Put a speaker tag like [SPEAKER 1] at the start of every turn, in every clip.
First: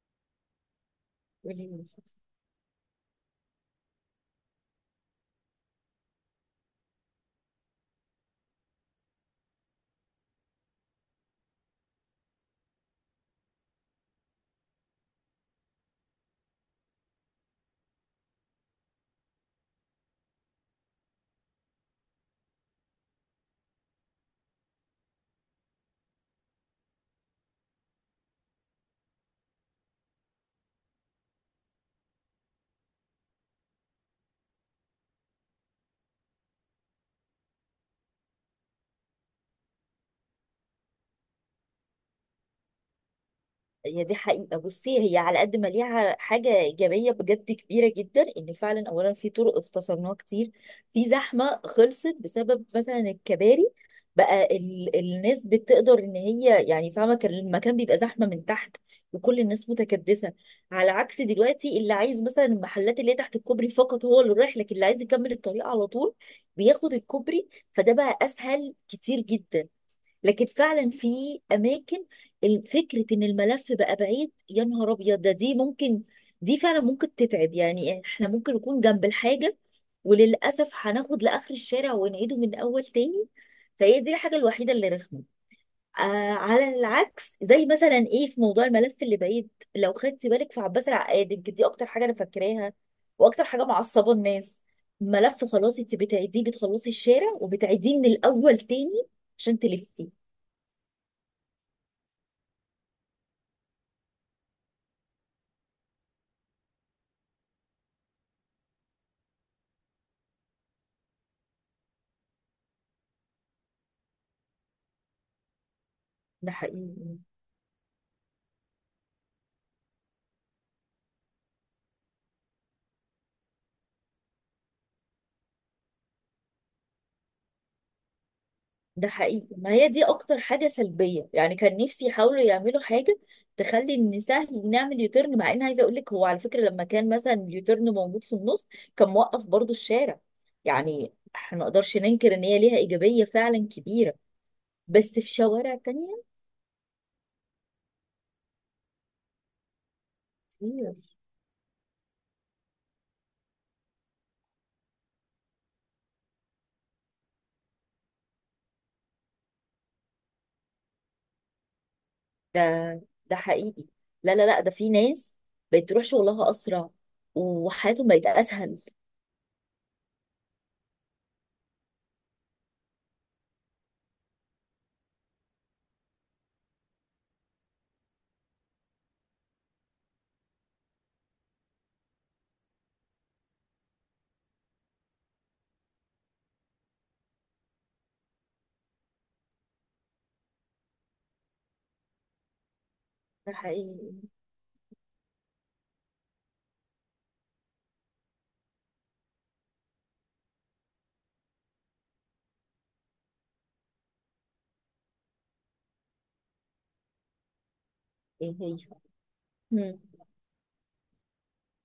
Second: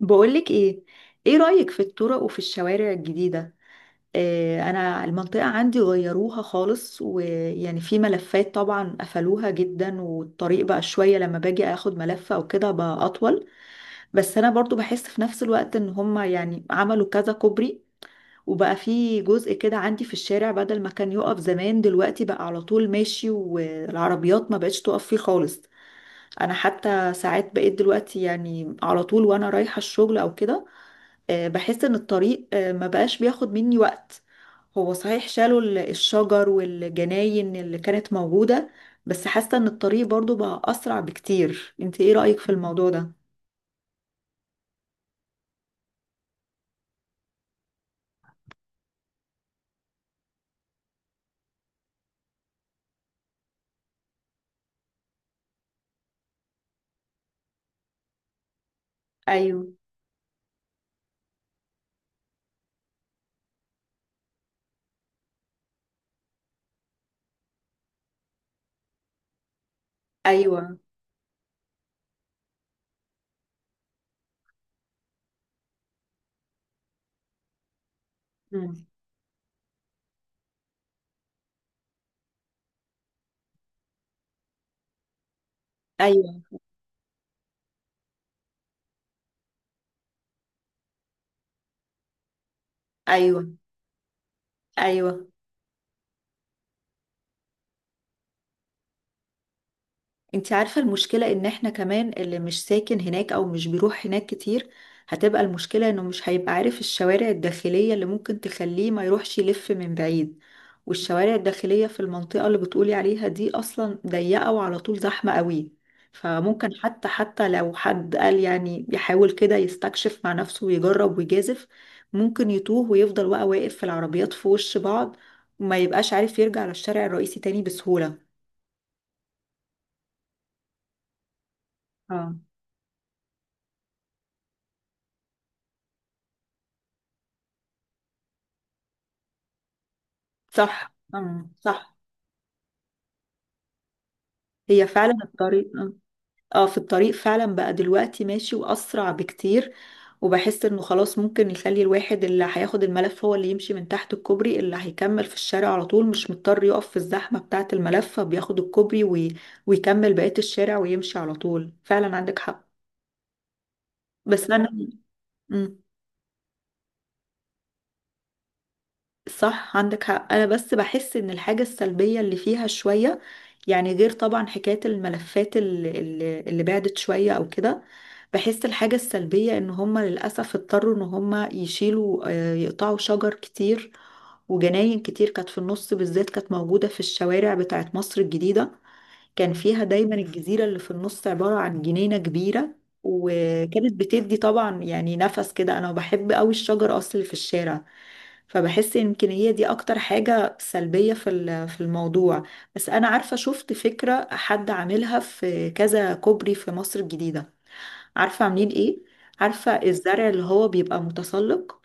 [SPEAKER 1] بقولك ايه، ايه رأيك في الطرق وفي الشوارع الجديدة؟ آه، انا المنطقة عندي غيروها خالص، ويعني في ملفات طبعا قفلوها جدا، والطريق بقى شوية لما باجي اخد ملف او كده بقى اطول. بس انا برضو بحس في نفس الوقت ان هما يعني عملوا كذا كوبري، وبقى في جزء كده عندي في الشارع بدل ما كان يقف زمان دلوقتي بقى على طول ماشي، والعربيات ما بقتش تقف فيه خالص. انا حتى ساعات بقيت دلوقتي يعني على طول وانا رايحة الشغل او كده. بحس ان الطريق ما بقاش بياخد مني وقت. هو صحيح شالوا الشجر والجناين اللي كانت موجودة، بس حاسة ان الطريق برضو بقى اسرع بكتير. انت ايه رأيك في الموضوع ده؟
[SPEAKER 2] هي دي حقيقة، بصي، هي على قد ما ليها حاجة إيجابية بجد كبيرة جدا، إن فعلا أولا في طرق اختصرناها كتير. في زحمة خلصت بسبب مثلا الكباري. بقى الناس بتقدر إن هي يعني فاهمة، كان المكان بيبقى زحمة من تحت وكل
[SPEAKER 1] ايوه.
[SPEAKER 2] الناس متكدسة، على عكس دلوقتي اللي عايز مثلا المحلات اللي هي تحت الكوبري فقط هو اللي رايح، لكن اللي عايز يكمل الطريق على طول بياخد الكوبري، فده بقى أسهل كتير جدا. لكن
[SPEAKER 1] ايوه.
[SPEAKER 2] فعلا في اماكن، فكره ان الملف بقى بعيد، يا نهار ابيض ده، دي ممكن، دي فعلا ممكن تتعب، يعني احنا ممكن نكون
[SPEAKER 1] مم.
[SPEAKER 2] جنب الحاجه وللاسف هناخد لاخر الشارع ونعيده من اول تاني. فهي دي الحاجه الوحيده اللي رخمه. آه.
[SPEAKER 1] ايوه.
[SPEAKER 2] على العكس، زي مثلا ايه، في موضوع الملف اللي بعيد، لو خدتي بالك في عباس العقاد، يمكن دي اكتر حاجه انا فاكراها، واكتر
[SPEAKER 1] ايوه.
[SPEAKER 2] حاجه معصبه الناس.
[SPEAKER 1] ايوه.
[SPEAKER 2] ملف، خلاص انت بتعيديه، بتخلصي الشارع وبتعيديه من الاول تاني عشان تلفي.
[SPEAKER 1] انت عارفة المشكلة ان احنا كمان اللي مش ساكن هناك او مش بيروح هناك كتير، هتبقى المشكلة انه مش هيبقى عارف الشوارع الداخلية اللي ممكن تخليه ما يروحش يلف من بعيد. والشوارع الداخلية في المنطقة اللي بتقولي عليها دي اصلا ضيقة وعلى طول زحمة قوي،
[SPEAKER 2] ده
[SPEAKER 1] فممكن حتى
[SPEAKER 2] حقيقي.
[SPEAKER 1] حتى لو حد قال يعني يحاول كده يستكشف مع نفسه ويجرب ويجازف، ممكن يتوه ويفضل بقى واقف في العربيات في وش بعض، وما يبقاش عارف يرجع للشارع الرئيسي تاني بسهولة.
[SPEAKER 2] ده حقيقي، ما هي دي اكتر حاجة سلبية، يعني كان نفسي
[SPEAKER 1] اه
[SPEAKER 2] يحاولوا يعملوا حاجة تخلي ان سهل نعمل يوتيرن، مع ان عايزة اقول لك، هو على فكرة لما كان مثلا اليوتيرن موجود في النص كان موقف برضو الشارع.
[SPEAKER 1] صح.
[SPEAKER 2] يعني احنا ما
[SPEAKER 1] صح.
[SPEAKER 2] نقدرش ننكر ان هي ليها ايجابية فعلا كبيرة،
[SPEAKER 1] هي
[SPEAKER 2] بس
[SPEAKER 1] فعلا
[SPEAKER 2] في
[SPEAKER 1] الطريق
[SPEAKER 2] شوارع تانية
[SPEAKER 1] اه، في الطريق فعلا بقى دلوقتي ماشي واسرع بكتير، وبحس انه
[SPEAKER 2] كتير.
[SPEAKER 1] خلاص ممكن يخلي الواحد اللي هياخد الملف هو اللي يمشي من تحت الكوبري، اللي هيكمل في الشارع على طول مش مضطر يقف في الزحمة بتاعة الملف، فبياخد الكوبري ويكمل بقية الشارع ويمشي على طول. فعلا عندك حق.
[SPEAKER 2] ده حقيقي. لا، لا،
[SPEAKER 1] بس
[SPEAKER 2] لا،
[SPEAKER 1] انا.
[SPEAKER 2] ده في ناس
[SPEAKER 1] مم.
[SPEAKER 2] بقت تروح شغلها اسرع وحياتهم بقت اسهل.
[SPEAKER 1] صح عندك حق. انا بس بحس ان الحاجة السلبية اللي فيها شوية، يعني غير طبعا حكاية الملفات اللي بعدت شوية او كده، بحس الحاجة السلبية ان هم للأسف اضطروا ان هم يشيلوا يقطعوا شجر كتير وجناين كتير كانت في النص، بالذات كانت موجودة في الشوارع بتاعت مصر الجديدة، كان فيها دايما الجزيرة اللي في النص عبارة عن جنينة كبيرة،
[SPEAKER 2] ده
[SPEAKER 1] وكانت
[SPEAKER 2] حقيقي.
[SPEAKER 1] بتدي طبعا يعني نفس كده. انا بحب قوي الشجر اصل اللي في الشارع، فبحس يمكن هي دي اكتر حاجة سلبية في في الموضوع. بس انا عارفة شفت فكرة حد عاملها في كذا كوبري في مصر الجديدة. عارفة
[SPEAKER 2] ايه
[SPEAKER 1] عاملين
[SPEAKER 2] هي؟
[SPEAKER 1] ايه؟ عارفة
[SPEAKER 2] مم.
[SPEAKER 1] الزرع اللي هو بيبقى متسلق؟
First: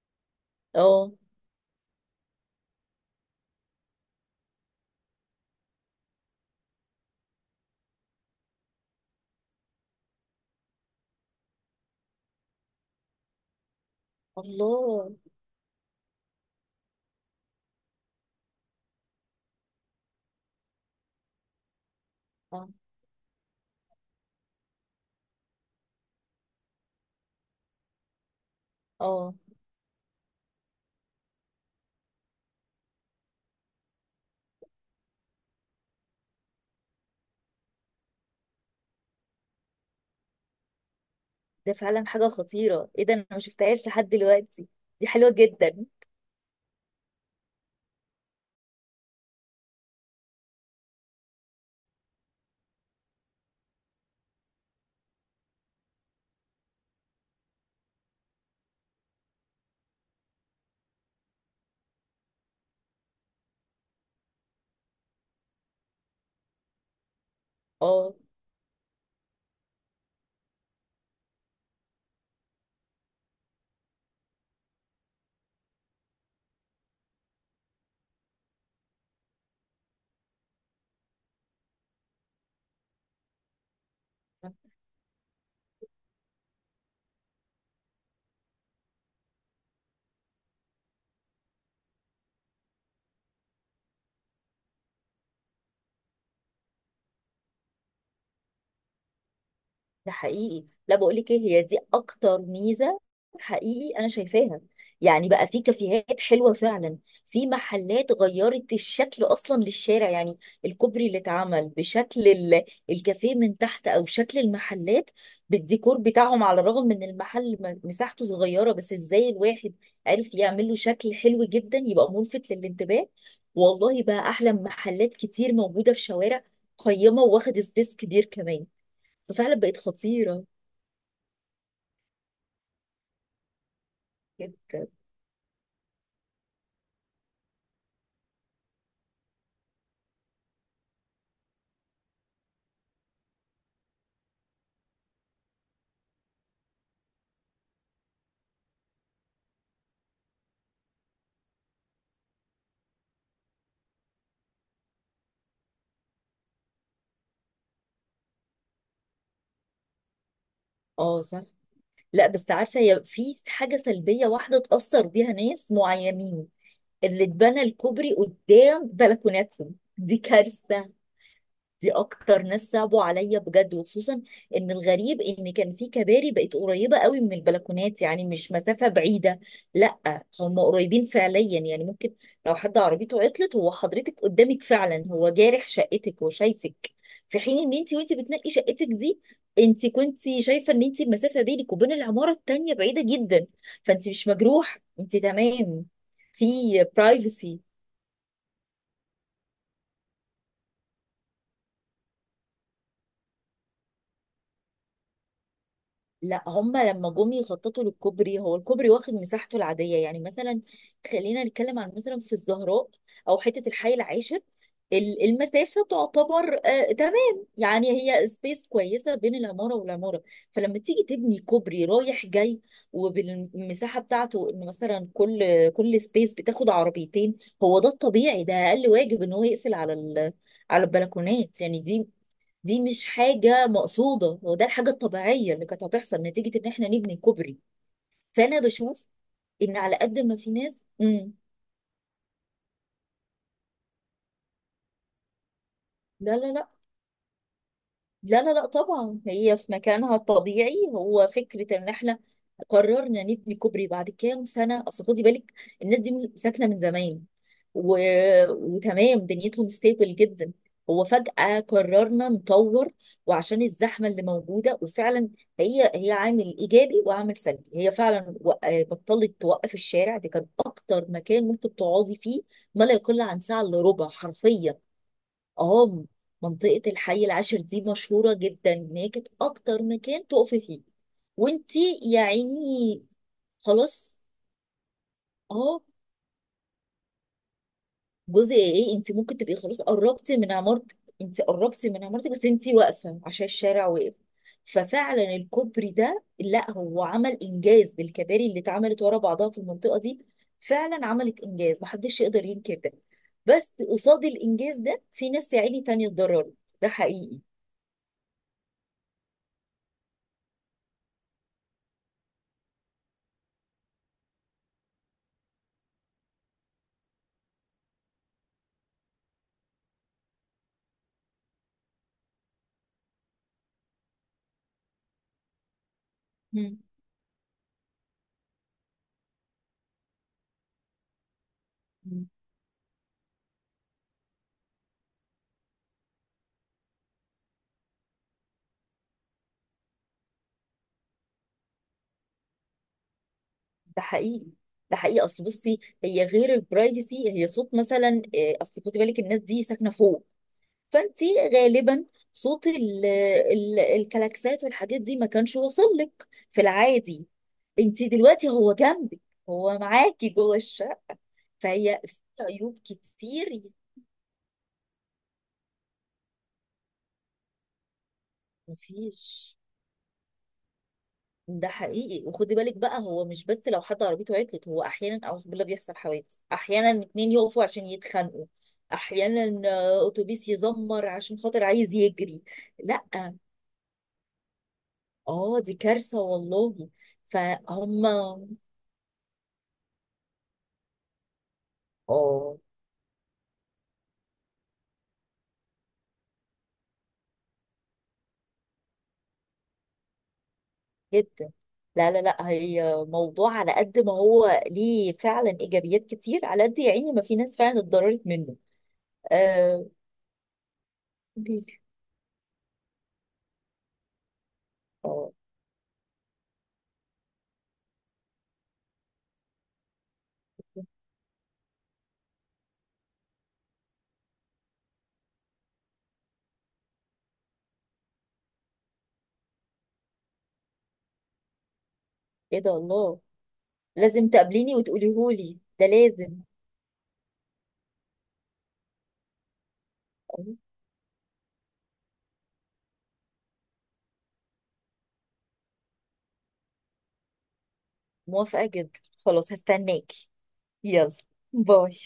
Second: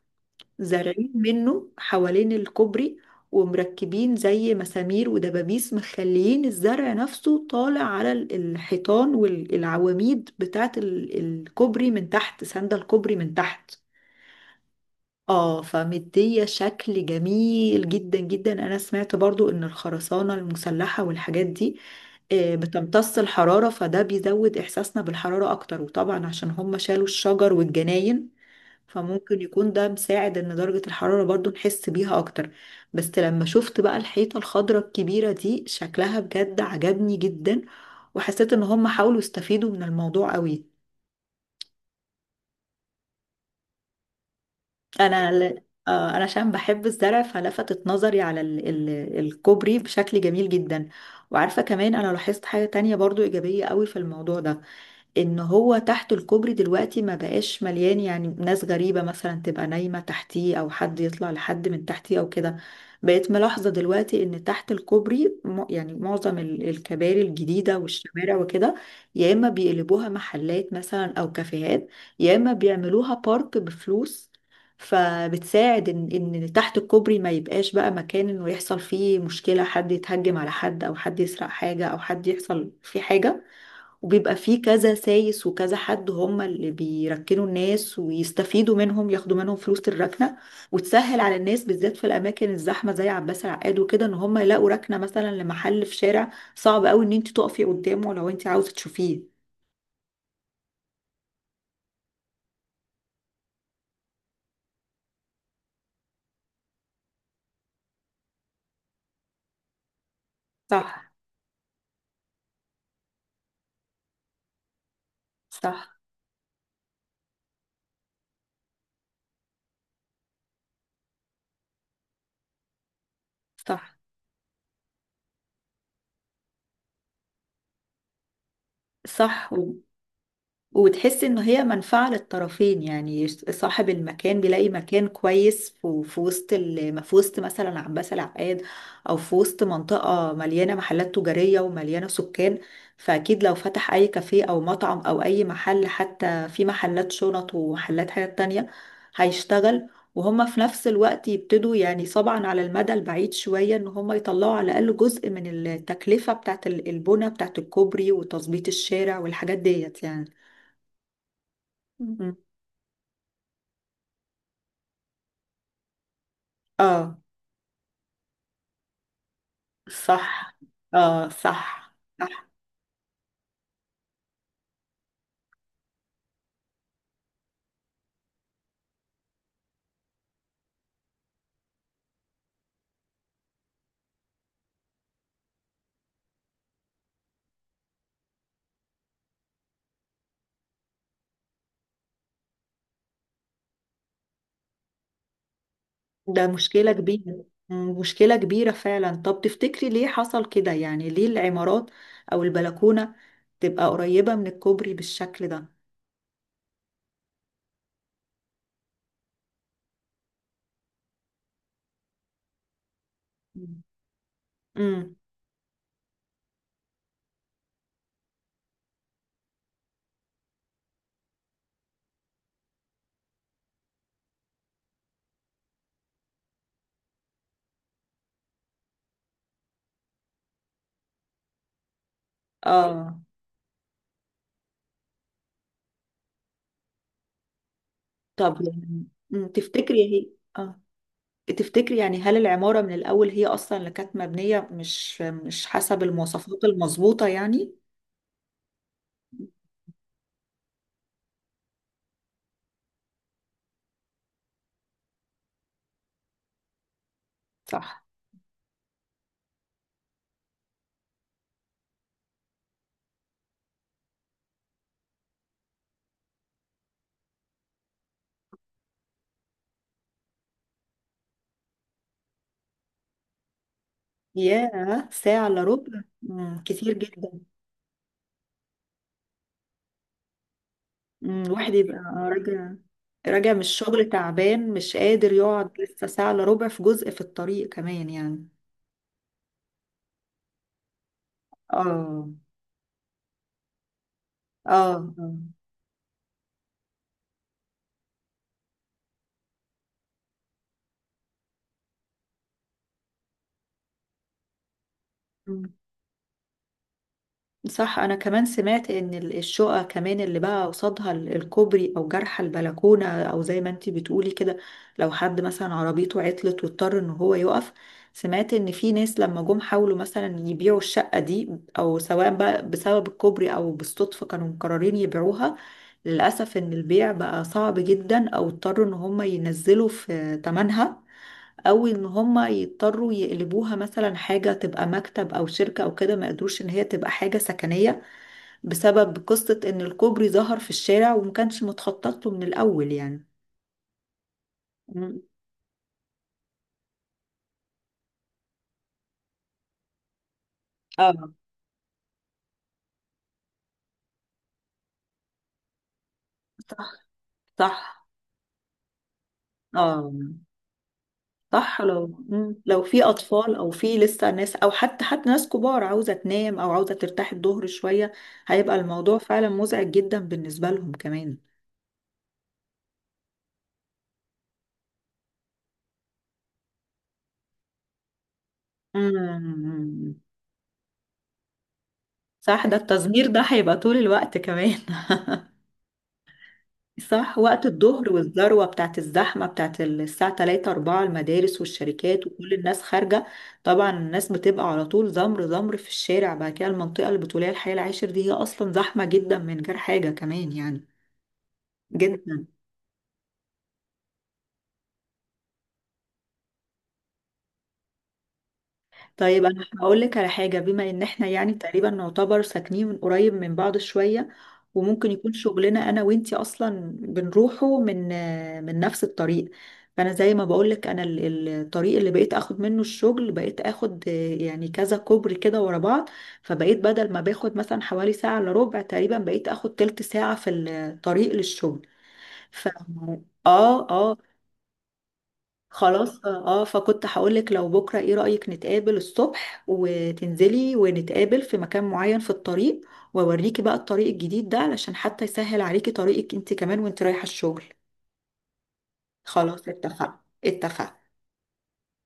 [SPEAKER 1] زارعين
[SPEAKER 2] اه.
[SPEAKER 1] منه حوالين الكوبري، ومركبين زي مسامير ودبابيس مخليين الزرع نفسه طالع على الحيطان والعواميد بتاعة الكوبري من تحت، سندة الكوبري من تحت.
[SPEAKER 2] الله.
[SPEAKER 1] اه، فمدية شكل جميل جدا جدا. انا سمعت برضو ان الخرسانة المسلحة والحاجات دي
[SPEAKER 2] اه.
[SPEAKER 1] بتمتص الحرارة، فده بيزود احساسنا بالحرارة اكتر، وطبعا عشان هم شالوا الشجر والجناين،
[SPEAKER 2] اه.
[SPEAKER 1] فممكن يكون ده مساعد ان درجة الحرارة برضو نحس بيها اكتر. بس لما شفت بقى الحيطة الخضراء الكبيرة دي، شكلها بجد عجبني جدا، وحسيت ان هم حاولوا يستفيدوا من الموضوع قوي.
[SPEAKER 2] ده فعلا حاجة خطيرة، ايه ده؟ انا ما شفتهاش لحد دلوقتي، دي حلوة
[SPEAKER 1] انا
[SPEAKER 2] جدا.
[SPEAKER 1] انا عشان بحب الزرع فلفتت نظري على الكوبري بشكل جميل جدا. وعارفة كمان انا لاحظت حاجة تانية برضو ايجابية قوي في الموضوع ده، ان هو تحت الكوبري دلوقتي ما بقاش مليان يعني ناس غريبة مثلا تبقى نايمة تحتيه، او حد يطلع لحد من تحتيه او كده. بقيت ملاحظة دلوقتي ان تحت الكوبري يعني معظم الكباري الجديدة
[SPEAKER 2] اه.
[SPEAKER 1] والشوارع وكده، يا اما بيقلبوها محلات مثلا او كافيهات، يا اما بيعملوها بارك بفلوس، فبتساعد ان ان تحت الكوبري ما يبقاش بقى مكان انه يحصل فيه مشكلة، حد يتهجم على حد او حد يسرق حاجة او حد يحصل فيه حاجة، وبيبقى فيه كذا سايس وكذا حد هم اللي بيركنوا الناس ويستفيدوا منهم ياخدوا منهم فلوس الركنة. وتسهل على الناس بالذات في الأماكن الزحمة زي عباس العقاد وكده، إن هم يلاقوا ركنة مثلا لمحل في شارع صعب قوي إن أنت تقفي قدامه لو أنت عاوزة تشوفيه.
[SPEAKER 2] ده حقيقي، لا بقول لك ايه، هي دي اكتر ميزه، حقيقي انا شايفاها. يعني بقى في كافيهات حلوه فعلا، في محلات غيرت الشكل اصلا للشارع، يعني الكوبري
[SPEAKER 1] صح.
[SPEAKER 2] اللي اتعمل بشكل الكافيه من تحت، او شكل المحلات بالديكور
[SPEAKER 1] صح.
[SPEAKER 2] بتاعهم. على الرغم من المحل مساحته صغيره، بس ازاي الواحد عرف يعمل له شكل حلو جدا، يبقى ملفت للانتباه.
[SPEAKER 1] صح.
[SPEAKER 2] والله بقى احلى من محلات كتير موجوده في شوارع قيمه، واخد سبيس كبير كمان.
[SPEAKER 1] صح.
[SPEAKER 2] ففعلا بقت خطيرة
[SPEAKER 1] وتحس إن هي منفعة للطرفين، يعني صاحب المكان بيلاقي
[SPEAKER 2] جدا.
[SPEAKER 1] مكان كويس في وسط في وسط مثلا عباس العقاد، أو في وسط منطقة مليانة محلات تجارية ومليانة سكان، فأكيد لو فتح أي كافيه أو مطعم أو أي محل، حتى في محلات شنط ومحلات حاجات تانية، هيشتغل. وهما في نفس الوقت يبتدوا يعني طبعا على المدى البعيد شوية إن هما يطلعوا على الأقل جزء من التكلفة بتاعت البنى بتاعت الكوبري وتظبيط الشارع والحاجات ديت يعني.
[SPEAKER 2] اه، صح. لا،
[SPEAKER 1] مم.
[SPEAKER 2] بس عارفة، هي في حاجة سلبية واحدة تأثر بيها ناس معينين،
[SPEAKER 1] اه
[SPEAKER 2] اللي اتبنى الكوبري قدام بلكوناتهم، دي
[SPEAKER 1] صح.
[SPEAKER 2] كارثة.
[SPEAKER 1] اه
[SPEAKER 2] دي
[SPEAKER 1] صح.
[SPEAKER 2] اكتر
[SPEAKER 1] صح.
[SPEAKER 2] ناس صعبوا عليا بجد، وخصوصا ان الغريب ان كان في كباري بقت قريبه قوي من البلكونات، يعني مش مسافه بعيده. لا، هم قريبين فعليا، يعني ممكن لو حد عربيته عطلت، هو حضرتك قدامك، فعلا هو جارح شقتك وشايفك، في حين ان انت وانت بتنقي شقتك دي، انت كنت شايفه ان انت المسافه بينك وبين العماره التانيه بعيده جدا، فانت مش مجروح، انت تمام، في
[SPEAKER 1] ده مشكلة كبيرة،
[SPEAKER 2] برايفسي.
[SPEAKER 1] مشكلة كبيرة فعلا. طب تفتكري ليه حصل كده، يعني ليه العمارات او البلكونة تبقى قريبة من الكوبري بالشكل ده؟
[SPEAKER 2] لا، هما لما جم يخططوا للكوبري، هو الكوبري واخد مساحته العادية، يعني مثلا خلينا نتكلم عن مثلا في الزهراء أو حتة
[SPEAKER 1] مم.
[SPEAKER 2] الحي العاشر،
[SPEAKER 1] امم
[SPEAKER 2] المسافة تعتبر تمام، يعني هي سبيس كويسة بين العمارة والعمارة، فلما تيجي تبني كوبري رايح جاي، وبالمساحة بتاعته، إن مثلا كل سبيس بتاخد عربيتين، هو ده الطبيعي، ده أقل واجب إن هو يقفل على البلكونات يعني، دي دي مش
[SPEAKER 1] اه.
[SPEAKER 2] حاجة مقصودة، هو ده الحاجة الطبيعية اللي كانت هتحصل نتيجة ان احنا نبني كوبري. فانا
[SPEAKER 1] طب يعني.
[SPEAKER 2] بشوف ان على
[SPEAKER 1] تفتكري
[SPEAKER 2] قد
[SPEAKER 1] هي.
[SPEAKER 2] ما في ناس،
[SPEAKER 1] اه،
[SPEAKER 2] مم.
[SPEAKER 1] تفتكري يعني هل العمارة من الأول هي أصلا اللي كانت مبنية مش حسب
[SPEAKER 2] لا، لا،
[SPEAKER 1] المواصفات
[SPEAKER 2] لا،
[SPEAKER 1] المظبوطة يعني؟
[SPEAKER 2] لا، لا، لا، طبعا هي في مكانها الطبيعي، هو فكرة ان احنا قررنا نبني كوبري بعد كام سنة. اصل خدي بالك الناس دي ساكنة من زمان، و...
[SPEAKER 1] صح.
[SPEAKER 2] وتمام دنيتهم ستيبل جدا، هو فجأة قررنا نطور، وعشان الزحمة اللي موجودة، وفعلا هي هي عامل إيجابي وعامل سلبي، هي فعلا بطلت توقف الشارع، دي كان أكتر مكان ممكن تقعدي فيه ما لا يقل عن ساعة إلا ربع حرفيا.
[SPEAKER 1] ياه، ساعة إلا ربع،
[SPEAKER 2] اه. منطقة
[SPEAKER 1] كتير
[SPEAKER 2] الحي
[SPEAKER 1] جدا.
[SPEAKER 2] العاشر دي مشهورة جدا إن هي كانت أكتر مكان تقفي فيه،
[SPEAKER 1] الواحد يبقى
[SPEAKER 2] وانتي يا
[SPEAKER 1] راجع،
[SPEAKER 2] عيني.
[SPEAKER 1] راجع من الشغل
[SPEAKER 2] خلاص.
[SPEAKER 1] تعبان مش قادر يقعد
[SPEAKER 2] اه.
[SPEAKER 1] لسه ساعة إلا ربع في جزء في الطريق كمان يعني.
[SPEAKER 2] جزء ايه؟ انت ممكن تبقي خلاص قربتي من عمارتك، انت قربتي من
[SPEAKER 1] اه.
[SPEAKER 2] عمارتك بس انت واقفه عشان الشارع واقف.
[SPEAKER 1] اه.
[SPEAKER 2] ففعلا
[SPEAKER 1] آه.
[SPEAKER 2] الكوبري ده، لا، هو عمل انجاز للكباري اللي اتعملت ورا بعضها في المنطقه دي، فعلا عملت انجاز محدش يقدر ينكر ده. بس قصاد الانجاز ده، في ناس يا
[SPEAKER 1] مم.
[SPEAKER 2] عيني تانية اتضررت. ده حقيقي.
[SPEAKER 1] صح. انا كمان سمعت ان الشقق كمان اللي بقى قصادها الكوبري او جرح البلكونه، او زي ما انتي بتقولي كده لو حد مثلا عربيته عطلت واضطر ان هو يقف، سمعت ان في ناس لما جم حاولوا مثلا يبيعوا الشقه دي، او سواء بقى بسبب الكوبري او بالصدفه كانوا مقررين يبيعوها، للاسف ان
[SPEAKER 2] مم.
[SPEAKER 1] البيع بقى صعب جدا، او اضطروا ان هم ينزلوا في تمنها، او ان
[SPEAKER 2] مم.
[SPEAKER 1] هما يضطروا يقلبوها مثلا حاجة تبقى مكتب او شركة او كده، ما قدروش ان هي تبقى حاجة سكنية، بسبب قصة ان الكوبري ظهر في الشارع وما كانش متخطط له من الاول يعني.
[SPEAKER 2] ده حقيقي. ده
[SPEAKER 1] مم.
[SPEAKER 2] حقيقي، اصل بصي، هي غير البرايفسي، هي صوت مثلا، اصل خدي بالك الناس دي ساكنه فوق،
[SPEAKER 1] اه
[SPEAKER 2] فانت غالبا صوت ال ال الكلاكسات والحاجات دي ما كانش واصل لك في
[SPEAKER 1] صح.
[SPEAKER 2] العادي. انت
[SPEAKER 1] صح.
[SPEAKER 2] دلوقتي هو جنبك، هو
[SPEAKER 1] اه
[SPEAKER 2] معاكي جوه الشقه.
[SPEAKER 1] صح.
[SPEAKER 2] فهي
[SPEAKER 1] لو
[SPEAKER 2] في
[SPEAKER 1] مم.
[SPEAKER 2] عيوب
[SPEAKER 1] لو في اطفال
[SPEAKER 2] كتير،
[SPEAKER 1] او في لسه ناس، او حتى ناس كبار عاوزة تنام او عاوزة ترتاح الظهر شوية، هيبقى الموضوع فعلا
[SPEAKER 2] مفيش.
[SPEAKER 1] مزعج جدا بالنسبة لهم كمان.
[SPEAKER 2] ده حقيقي، وخدي بالك بقى، هو مش بس لو حد عربيته عطلت، هو احيانا اعوذ بالله بيحصل حوادث، احيانا اتنين يقفوا عشان يتخانقوا، احيانا
[SPEAKER 1] مم.
[SPEAKER 2] اتوبيس يزمر عشان خاطر عايز يجري.
[SPEAKER 1] صح. ده
[SPEAKER 2] لا.
[SPEAKER 1] التزمير ده هيبقى طول الوقت كمان.
[SPEAKER 2] اه، دي كارثه والله.
[SPEAKER 1] صح. وقت
[SPEAKER 2] فهم.
[SPEAKER 1] الظهر والذروة بتاعت الزحمة بتاعت الساعة 3 4، المدارس والشركات وكل
[SPEAKER 2] اه.
[SPEAKER 1] الناس خارجة، طبعا الناس بتبقى على طول زمر زمر في الشارع بعد كده. المنطقة البتولية الحي العاشر دي هي أصلا زحمة جدا من غير حاجة كمان يعني.
[SPEAKER 2] جدا. لا، لا،
[SPEAKER 1] جدا.
[SPEAKER 2] لا، هي موضوع على قد ما هو ليه فعلا ايجابيات كتير، على قد يا عيني ما في ناس فعلا اتضررت منه.
[SPEAKER 1] طيب انا
[SPEAKER 2] آه.
[SPEAKER 1] هقول لك على حاجه، بما ان احنا يعني
[SPEAKER 2] بيبي.
[SPEAKER 1] تقريبا نعتبر ساكنين من قريب من بعض شويه، وممكن
[SPEAKER 2] اه.
[SPEAKER 1] يكون شغلنا انا وانتي اصلا بنروحه من نفس الطريق، فانا زي ما بقول لك انا الطريق اللي بقيت اخد منه الشغل بقيت اخد يعني كذا كوبري كده ورا بعض، فبقيت بدل ما باخد مثلا حوالي ساعه الا ربع تقريبا بقيت اخد تلت ساعه في الطريق للشغل.
[SPEAKER 2] ايه
[SPEAKER 1] ف.
[SPEAKER 2] ده؟ الله.
[SPEAKER 1] اه اه.
[SPEAKER 2] لازم تقابليني وتقوليهولي ده،
[SPEAKER 1] خلاص
[SPEAKER 2] لازم.
[SPEAKER 1] اه، فكنت هقولك لو بكرة، ايه رأيك نتقابل الصبح
[SPEAKER 2] آه،
[SPEAKER 1] وتنزلي ونتقابل في مكان معين في الطريق، واوريكي بقى الطريق الجديد ده علشان حتى يسهل عليكي طريقك انت كمان وانت رايحة الشغل.
[SPEAKER 2] موافقة جدا، خلاص
[SPEAKER 1] خلاص، اتفقنا.
[SPEAKER 2] هستناكي.
[SPEAKER 1] اتفقنا.
[SPEAKER 2] يلا. باي.